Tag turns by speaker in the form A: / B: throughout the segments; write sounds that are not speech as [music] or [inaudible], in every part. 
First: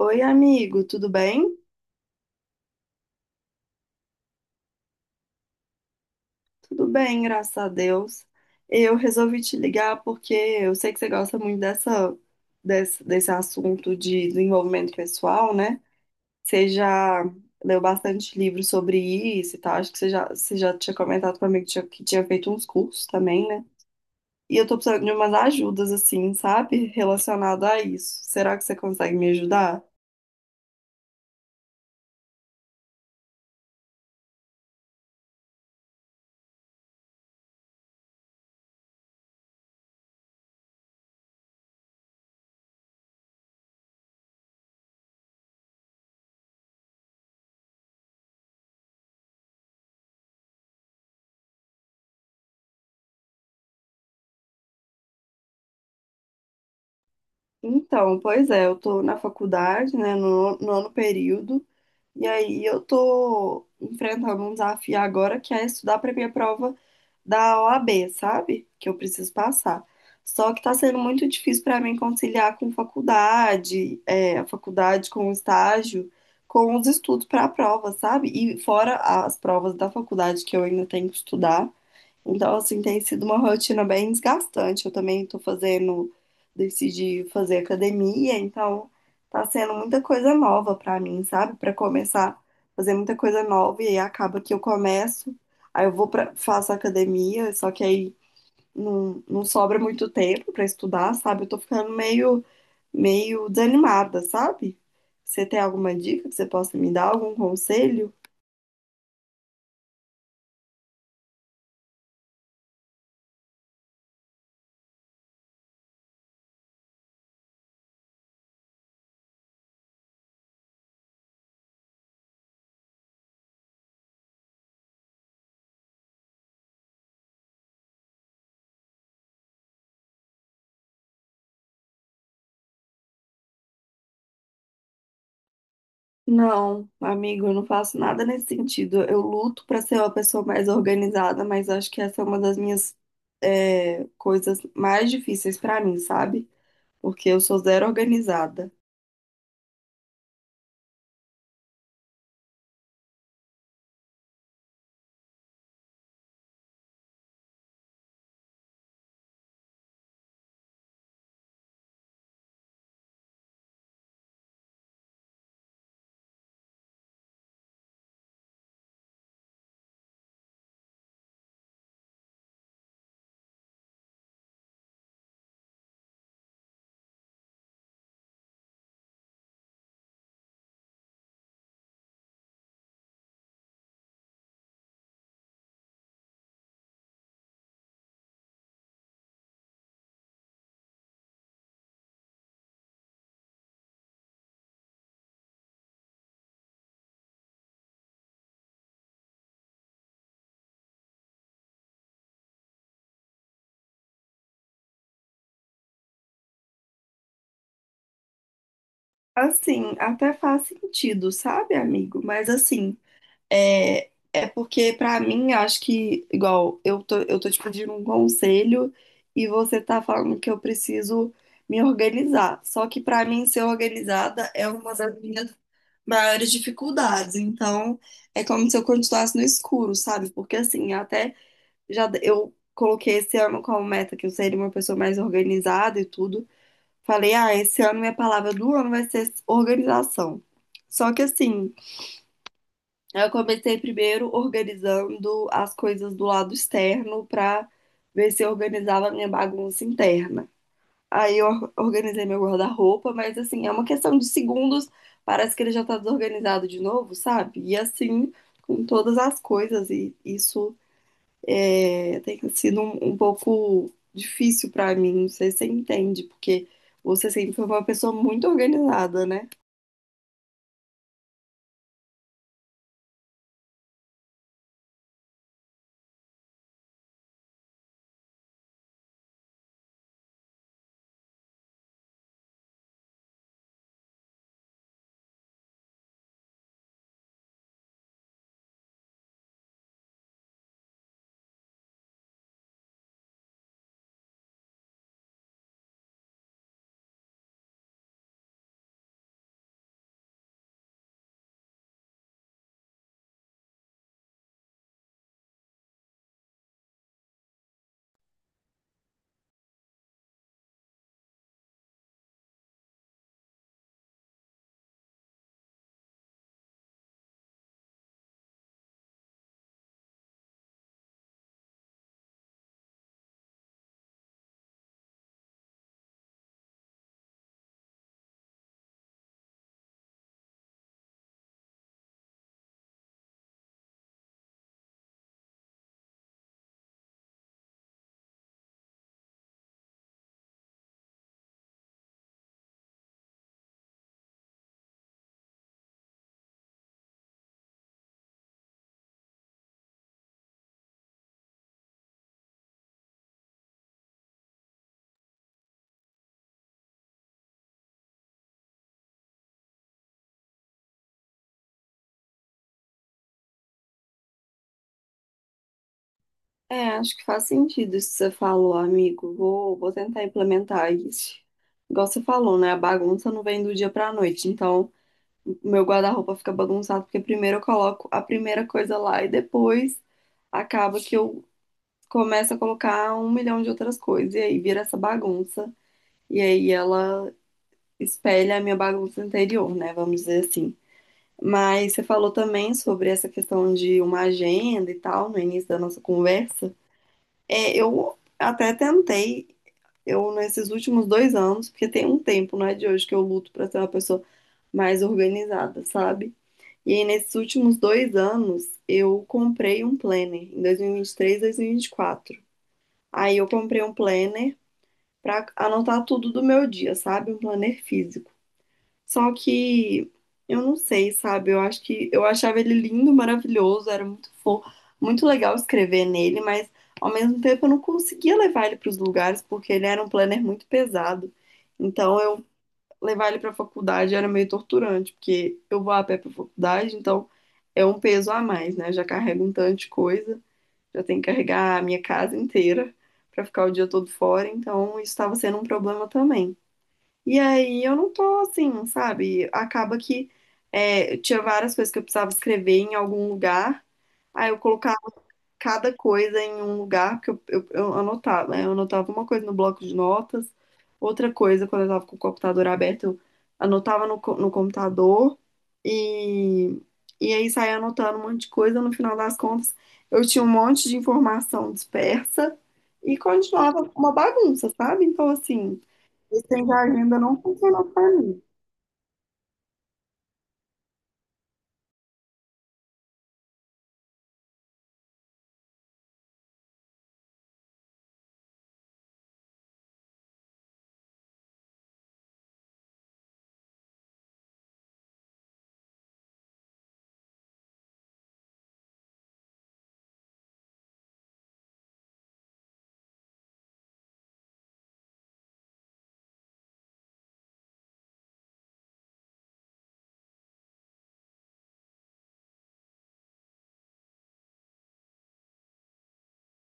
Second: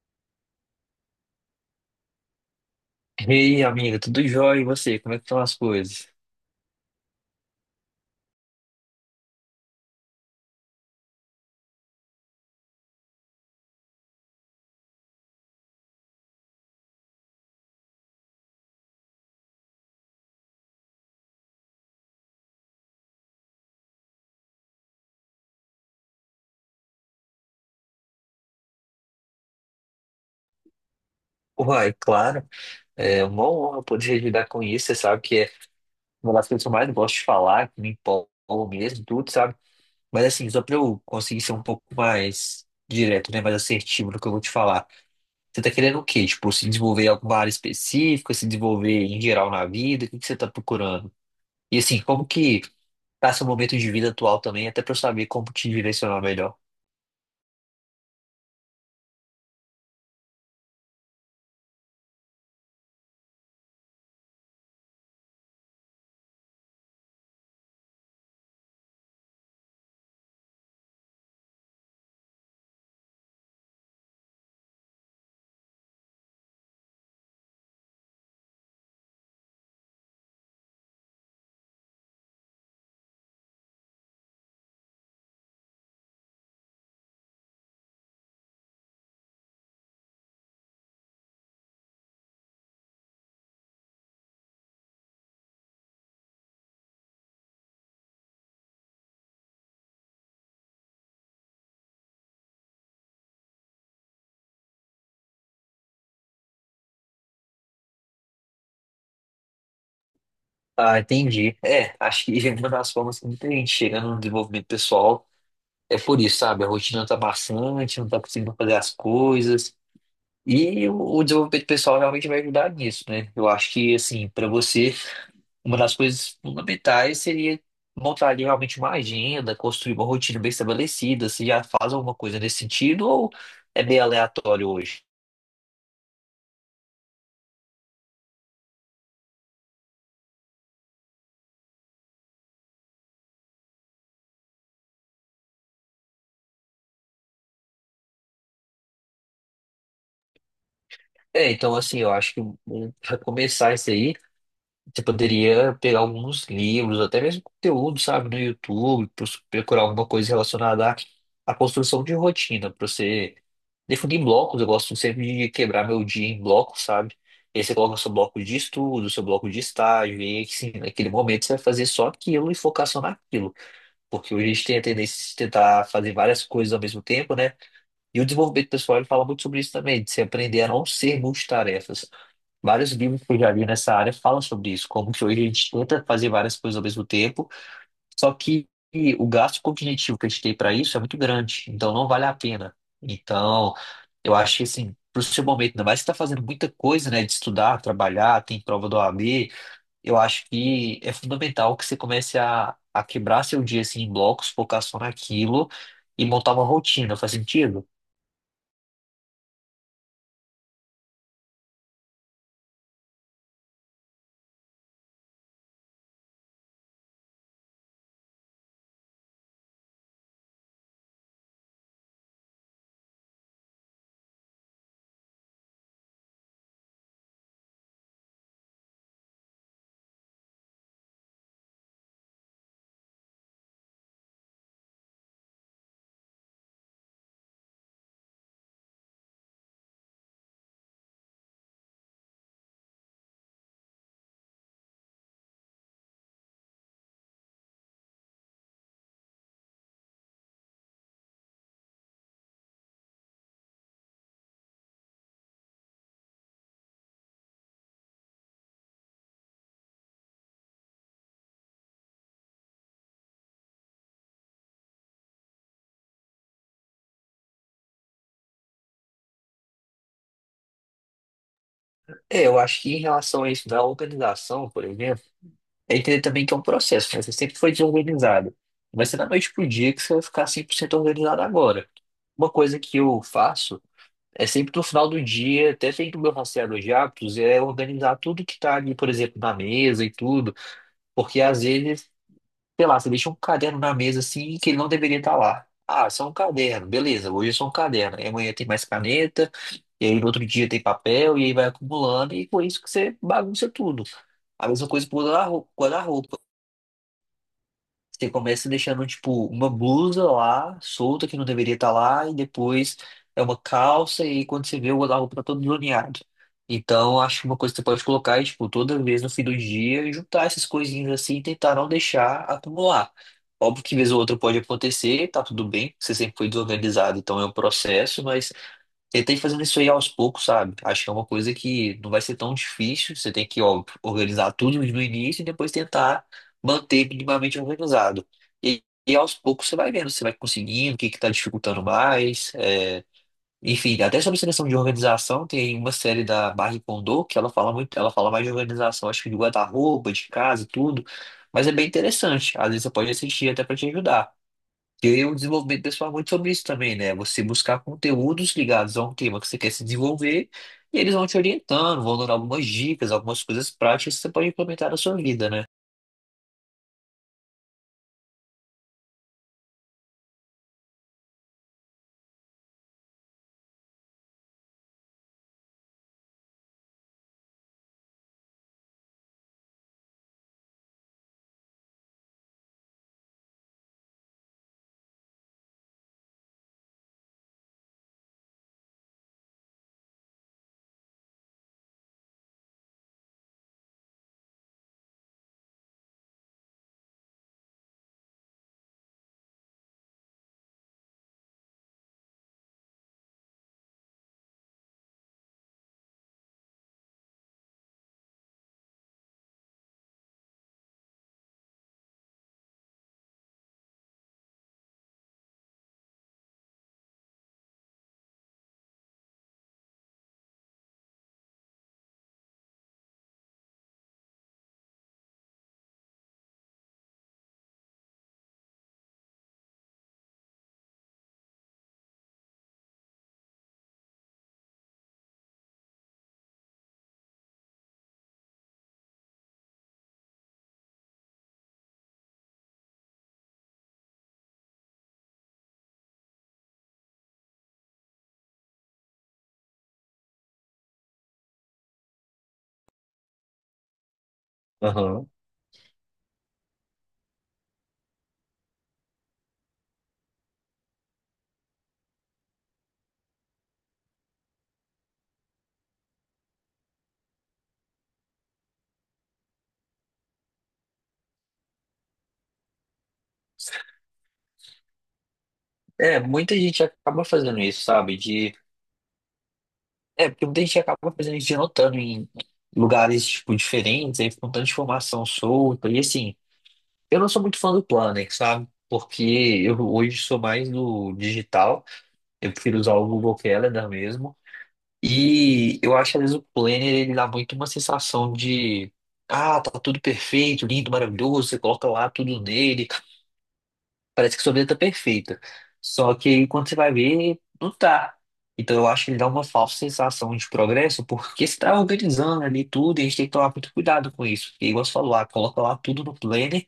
A: Oi, amigo, tudo bem?
B: Ei, amiga, tudo jóia? E você? Como é que estão as coisas?
A: Tudo bem, graças a Deus. Eu resolvi te ligar porque eu sei que você gosta muito desse assunto de desenvolvimento pessoal, né? Você já leu bastante livro sobre isso e tal. Acho que você já tinha comentado comigo que tinha feito uns cursos também, né? E eu tô precisando de umas ajudas, assim, sabe? Relacionado a isso. Será que você consegue me ajudar?
B: Uai, claro, é uma honra poder ajudar com isso. Você sabe que é uma das coisas que eu mais gosto de falar, que me empolgo mesmo, tudo, sabe? Mas assim, só pra eu conseguir ser um pouco mais direto, né? Mais assertivo no que eu vou te falar. Você tá querendo o quê? Tipo, se desenvolver em alguma área específica, se desenvolver em geral na vida? O que que você tá procurando? E assim, como que tá seu momento de vida atual também, até pra eu saber como te direcionar melhor?
A: Então, pois é, eu tô na faculdade, né, no nono período. E aí eu tô enfrentando um desafio agora que é estudar para minha prova da OAB, sabe? Que eu preciso passar. Só que tá sendo muito difícil para mim conciliar com faculdade, a faculdade com o estágio, com os estudos para a prova, sabe? E fora as provas da faculdade que eu ainda tenho que estudar. Então, assim, tem sido uma rotina bem desgastante. Eu também tô fazendo, decidi fazer academia, então tá sendo muita coisa nova pra mim, sabe? Pra começar a fazer muita coisa nova e aí acaba que eu começo, aí eu vou pra, faço academia, só que aí não sobra muito tempo pra estudar, sabe? Eu tô ficando meio desanimada, sabe? Você tem alguma dica que você possa me dar, algum conselho?
B: Ah, entendi. É, acho que [laughs] uma das formas que muita gente chega no desenvolvimento pessoal é por isso, sabe? A rotina tá bastante, não tá conseguindo fazer as coisas. E o desenvolvimento pessoal realmente vai ajudar nisso, né? Eu acho que, assim, para você, uma das coisas fundamentais seria montar ali realmente uma agenda, construir uma rotina bem estabelecida. Você já faz alguma coisa nesse sentido ou é bem aleatório hoje?
A: Não, amigo, eu não faço nada nesse sentido. Eu luto para ser uma pessoa mais organizada, mas acho que essa é uma das minhas coisas mais difíceis para mim, sabe? Porque eu sou zero organizada.
B: É, então, assim, eu acho que para começar isso aí. Você poderia pegar alguns livros, até mesmo conteúdo, sabe, no YouTube, procurar alguma coisa relacionada à construção de rotina, para você definir blocos. Eu gosto sempre de quebrar meu dia em blocos, sabe? E aí você coloca o seu bloco de estudo, seu bloco de estágio, e aí, sim, naquele momento você vai fazer só aquilo e focar só naquilo. Porque hoje a gente tem a tendência de tentar fazer várias coisas ao mesmo tempo, né? E o desenvolvimento pessoal ele fala muito sobre isso também, de você aprender a não ser multitarefas. Vários livros que eu já li nessa área falam sobre isso, como que hoje a gente tenta fazer várias coisas ao mesmo tempo, só que o gasto cognitivo que a gente tem para isso é muito grande, então não vale a pena. Então, eu acho que assim, para o seu momento, ainda mais se está fazendo muita coisa, né, de estudar, trabalhar, tem prova do OAB, eu acho que é fundamental que você comece a quebrar seu dia assim, em blocos, focar só naquilo e montar uma rotina. Faz sentido?
A: Assim, até faz sentido, sabe, amigo? Mas assim, é porque para mim, acho que, igual, eu tô te pedindo um conselho e você tá falando que eu preciso me organizar. Só que para mim, ser organizada é uma das minhas maiores dificuldades. Então, é como se eu continuasse no escuro, sabe? Porque assim, até já eu coloquei esse ano como meta que eu seria uma pessoa mais organizada e tudo. Falei, ah, esse ano minha palavra do ano vai ser organização. Só que assim, eu comecei primeiro organizando as coisas do lado externo pra ver se eu organizava a minha bagunça interna. Aí eu organizei meu guarda-roupa, mas assim, é uma questão de segundos, parece que ele já tá desorganizado de novo, sabe? E assim, com todas as coisas, e isso é, tem sido um pouco difícil pra mim, não sei se você entende, porque você sempre foi uma pessoa muito organizada, né?
B: É, eu acho que em relação a isso da organização, por exemplo, é entender também que é um processo, né? Você sempre foi desorganizado. Não vai ser da noite pro dia que você vai ficar 100% organizado agora. Uma coisa que eu faço é sempre no final do dia, até dentro do meu rastreador de hábitos, é organizar tudo que tá ali, por exemplo, na mesa e tudo, porque às vezes, sei lá, você deixa um caderno na mesa assim que ele não deveria estar lá. Ah, só um caderno, beleza, hoje é só um caderno. Aí amanhã tem mais caneta, e aí no outro dia tem papel, e aí vai acumulando, e com isso que você bagunça tudo. A mesma coisa com o guarda-roupa. Você começa deixando, tipo, uma blusa lá, solta, que não deveria estar lá, e depois é uma calça, e quando você vê, o guarda-roupa tá todo zoneado. Então, acho que uma coisa que você pode colocar é, tipo, toda vez no fim do dia, juntar essas coisinhas assim e tentar não deixar acumular. Óbvio que vez ou outra pode acontecer, tá tudo bem, você sempre foi desorganizado, então é um processo, mas ele tem fazendo isso aí aos poucos, sabe? Acho que é uma coisa que não vai ser tão difícil. Você tem que, ó, organizar tudo no início e depois tentar manter minimamente organizado. E aos poucos você vai vendo, você vai conseguindo, o que que tá dificultando mais. É. Enfim, até sobre seleção de organização, tem uma série da Marie Kondo que ela fala muito, ela fala mais de organização, acho que de guarda-roupa, de casa e tudo. Mas é bem interessante. Às vezes você pode assistir até para te ajudar. E o desenvolvimento pessoal é muito sobre isso também, né? Você buscar conteúdos ligados a um tema que você quer se desenvolver e eles vão te orientando, vão dando algumas dicas, algumas coisas práticas que você pode implementar na sua vida, né?
A: É, acho que faz sentido isso que você falou, amigo. Vou tentar implementar isso. Igual você falou, né? A bagunça não vem do dia pra noite, então, meu guarda-roupa fica bagunçado, porque primeiro eu coloco a primeira coisa lá e depois acaba que eu começo a colocar um milhão de outras coisas. E aí vira essa bagunça. E aí ela espelha a minha bagunça interior, né? Vamos dizer assim. Mas você falou também sobre essa questão de uma agenda e tal, no início da nossa conversa. É, eu até tentei, eu nesses últimos 2 anos, porque tem um tempo, não é de hoje, que eu luto pra ser uma pessoa mais organizada, sabe? E aí, nesses últimos 2 anos, eu comprei um planner, em 2023, 2024. Aí, eu comprei um planner para anotar tudo do meu dia, sabe? Um planner físico. Só que eu não sei, sabe? Eu acho que eu achava ele lindo, maravilhoso, era muito fofo, muito legal escrever nele, mas ao mesmo tempo eu não conseguia levar ele para os lugares porque ele era um planner muito pesado. Então, eu levar ele para a faculdade era meio torturante, porque eu vou a pé para a faculdade, então é um peso a mais, né? Já carrego um tanto de coisa, já tenho que carregar a minha casa inteira para ficar o dia todo fora, então isso estava sendo um problema também. E aí eu não tô assim, sabe? Acaba que tinha várias coisas que eu precisava escrever em algum lugar, aí eu colocava
B: Aham.
A: cada coisa em um lugar, porque eu anotava, né? Eu anotava uma coisa no bloco de notas, outra coisa quando eu estava com o computador aberto, eu anotava no computador e, e aí saía anotando um monte de coisa. No final das contas, eu tinha um monte de informação dispersa e continuava uma bagunça, sabe? Então, assim,
B: É,
A: esse
B: muita
A: trem
B: gente
A: da
B: acaba
A: agenda não
B: fazendo isso,
A: funcionou para
B: sabe?
A: mim.
B: De... É, porque muita gente acaba fazendo isso de anotando em lugares, tipo, diferentes, aí fica um tanto de informação solta. E assim, eu não sou muito fã do Planner, sabe? Porque eu hoje sou mais do digital, eu prefiro usar o Google Calendar mesmo. E eu acho que às vezes o planner ele dá muito uma sensação de ah, tá tudo perfeito, lindo, maravilhoso, você coloca lá tudo nele, parece que sua vida tá perfeita. Só que aí, quando você vai ver, não tá. Então eu acho que ele dá uma falsa sensação de progresso, porque você tá organizando ali tudo, e a gente tem que tomar muito cuidado com isso. Porque igual você falou, ah, coloca lá tudo no planner,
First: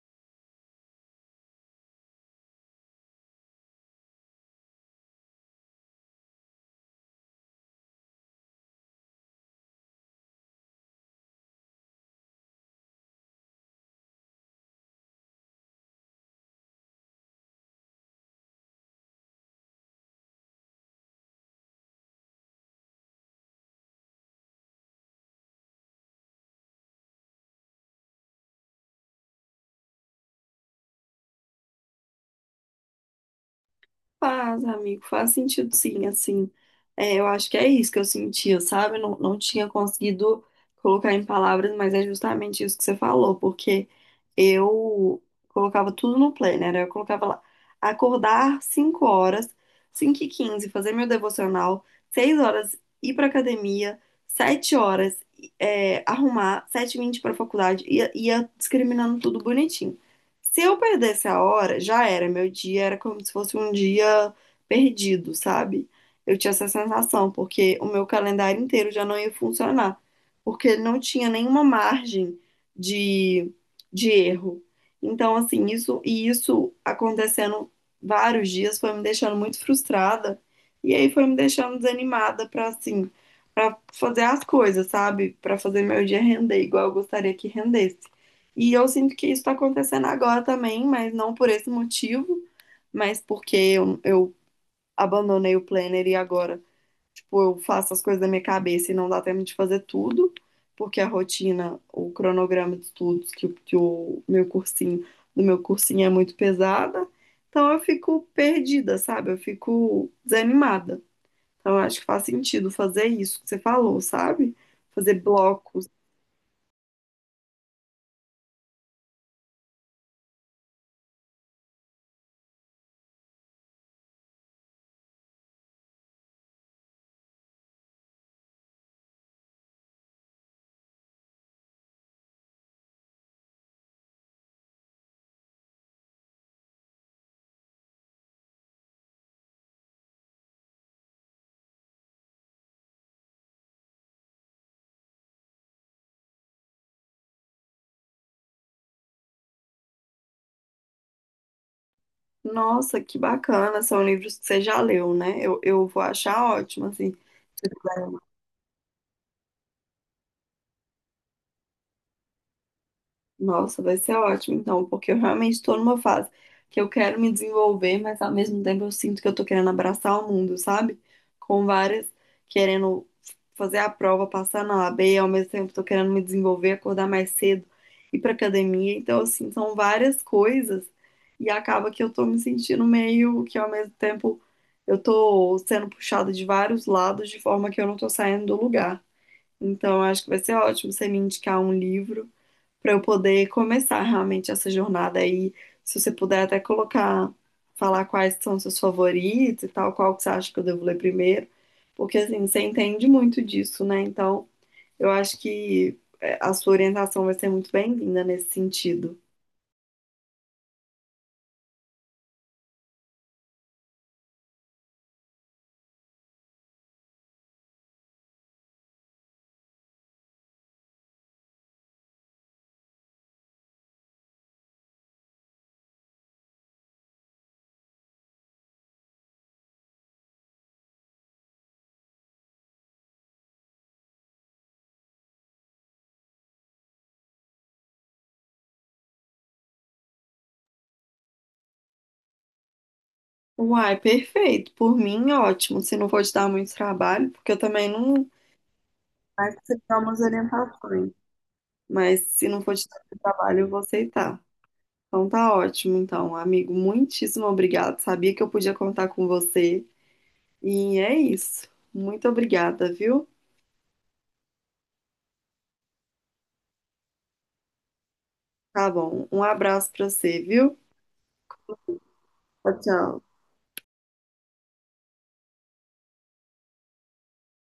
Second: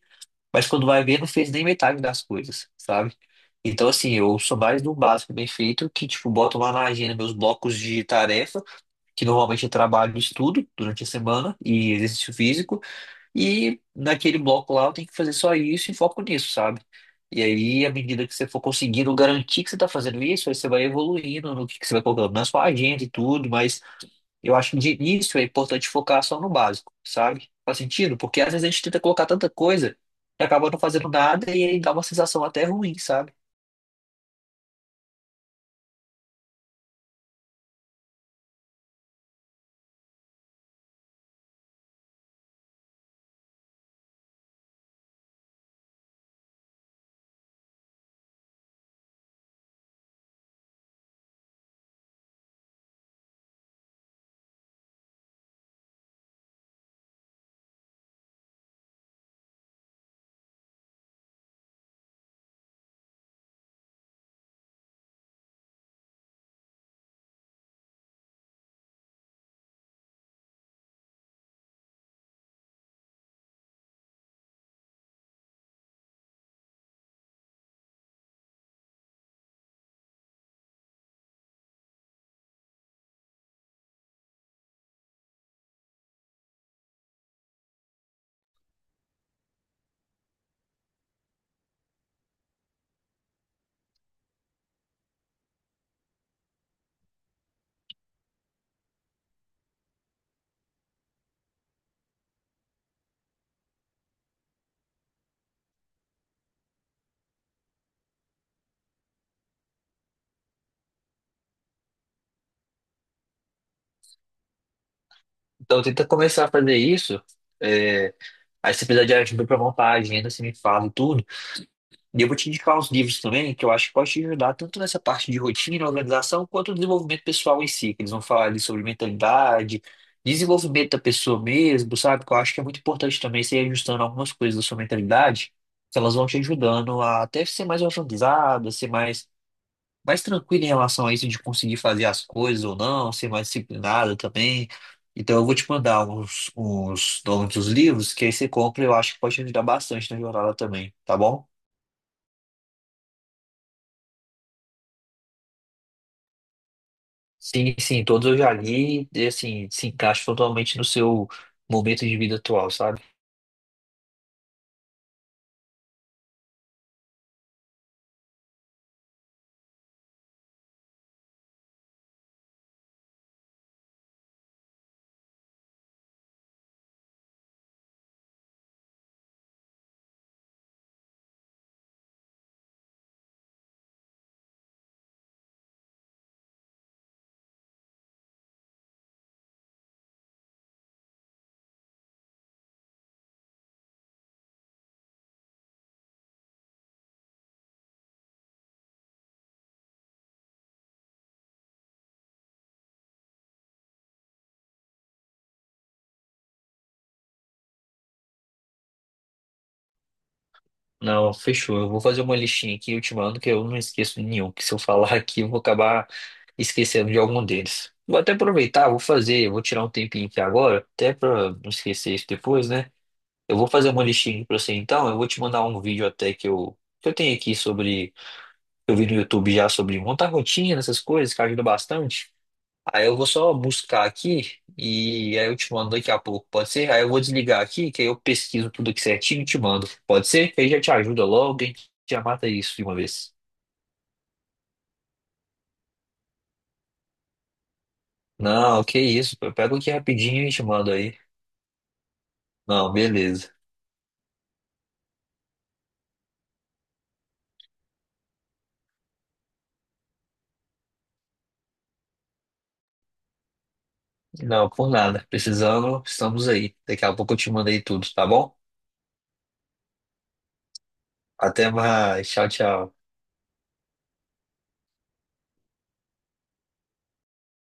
B: mas quando vai ver, não fez nem metade das coisas, sabe? Então, assim, eu sou mais do básico bem feito, que, tipo, boto lá na agenda meus blocos de tarefas que normalmente eu trabalho e estudo durante a semana e exercício físico, e naquele bloco lá eu tenho que fazer só isso e foco nisso, sabe? E aí, à medida que você for conseguindo garantir que você está fazendo isso, aí você vai evoluindo no que você vai colocando na sua agenda e tudo, mas eu acho que de início é importante focar só no básico, sabe? Faz sentido? Porque às vezes a gente tenta colocar tanta coisa que acaba não fazendo nada e aí dá uma sensação até ruim, sabe?
A: Faz, amigo, faz sentido sim, assim, eu acho que é isso que eu sentia, sabe? Não tinha conseguido colocar em palavras, mas é justamente isso que você falou, porque eu colocava tudo no planner, eu colocava lá, acordar 5 horas, cinco e 15, fazer meu devocional, 6 horas ir pra academia, 7 horas arrumar, sete e 20 pra faculdade, ia discriminando tudo bonitinho. Se eu perdesse a hora, já era. Meu dia era como se fosse um dia perdido, sabe? Eu tinha essa sensação, porque o meu calendário inteiro já não ia funcionar, porque ele não tinha nenhuma margem de, de erro. Então, assim, isso e isso acontecendo vários dias foi me deixando muito frustrada e aí foi me deixando desanimada para assim, para fazer as coisas, sabe? Para fazer meu dia render igual eu gostaria que rendesse. E eu sinto que isso está acontecendo agora também, mas não por esse motivo, mas porque eu abandonei o planner e agora, tipo, eu faço as coisas da minha cabeça e não dá tempo de fazer tudo, porque a rotina, o cronograma de estudos que, que o meu cursinho, do meu cursinho é muito pesada. Então eu fico perdida, sabe? Eu fico desanimada. Então eu acho que faz sentido fazer isso que você falou, sabe? Fazer
B: Então
A: blocos.
B: tenta começar a fazer isso. é, Aí se precisar de ajuda para montar a agenda, você me fala e tudo. E eu vou te indicar uns livros também que eu acho que pode te ajudar tanto nessa parte de rotina, organização, quanto no desenvolvimento pessoal em si, que eles vão falar ali sobre mentalidade, desenvolvimento da pessoa mesmo, sabe? Que eu acho que é muito importante também você ir ajustando algumas coisas da sua mentalidade, que elas vão te ajudando a até ser mais organizada, ser mais, mais tranquilo em relação a isso de conseguir fazer as coisas ou não, ser mais disciplinada também. Então eu vou te mandar uns nomes dos livros que aí você compra e eu acho que pode te ajudar bastante na jornada também, tá bom?
A: Nossa, que bacana. São livros que você já leu, né? Eu vou achar ótimo, assim.
B: Sim, sim, todos eu já li e assim, se encaixa totalmente no seu momento de vida atual, sabe?
A: Nossa, vai ser ótimo, então, porque eu realmente estou numa fase que eu quero me desenvolver, mas ao mesmo tempo eu sinto que eu tô querendo abraçar o mundo, sabe? Com várias, querendo fazer a prova, passar na AB, ao mesmo tempo tô querendo me desenvolver, acordar mais cedo, ir pra academia. Então, assim, são várias coisas e acaba que eu tô me sentindo meio que ao mesmo tempo eu tô sendo puxada de vários lados de forma que eu não tô saindo do lugar. Então, eu acho que vai ser ótimo você me indicar um livro para eu poder começar realmente essa jornada aí. Se você puder até colocar, falar quais são seus favoritos e tal, qual que você acha que eu devo ler primeiro, porque assim, você entende muito disso, né? Então, eu acho que a sua orientação vai ser muito bem-vinda nesse sentido.
B: Não, fechou. Eu vou fazer uma listinha aqui, eu te mando, que eu não esqueço de nenhum, que se eu falar [laughs] aqui eu vou acabar esquecendo de algum deles. Vou até aproveitar, vou fazer, vou tirar um tempinho aqui agora, até pra não esquecer isso depois, né? Eu vou fazer uma listinha pra você então, eu vou te mandar um vídeo até que eu tenho aqui sobre, que eu vi no YouTube já sobre montar rotina, essas coisas, que ajuda bastante. Aí eu vou só buscar aqui e aí eu te mando daqui a pouco, pode ser? Aí eu vou desligar aqui, que aí eu pesquiso tudo aqui certinho e te mando. Pode ser? Que aí já te ajuda logo, a gente já mata isso de uma vez.
A: Uai, perfeito. Por mim, ótimo. Se não for te dar muito trabalho, porque eu também não.
B: Não, que isso, pô, eu
A: Mas
B: pego
A: você
B: aqui
A: dá umas
B: rapidinho e te mando
A: orientações.
B: aí.
A: Mas se não for te
B: Não,
A: dar muito
B: beleza.
A: trabalho, eu vou aceitar. Então tá ótimo, então, amigo. Muitíssimo obrigado. Sabia que eu podia contar com você. E é isso. Muito obrigada, viu?
B: Não, por nada. Precisando, estamos aí. Daqui a pouco eu te mando aí tudo, tá bom?
A: Tá bom. Um abraço pra você, viu?
B: Até mais. Tchau,
A: Tchau,
B: tchau.
A: tchau.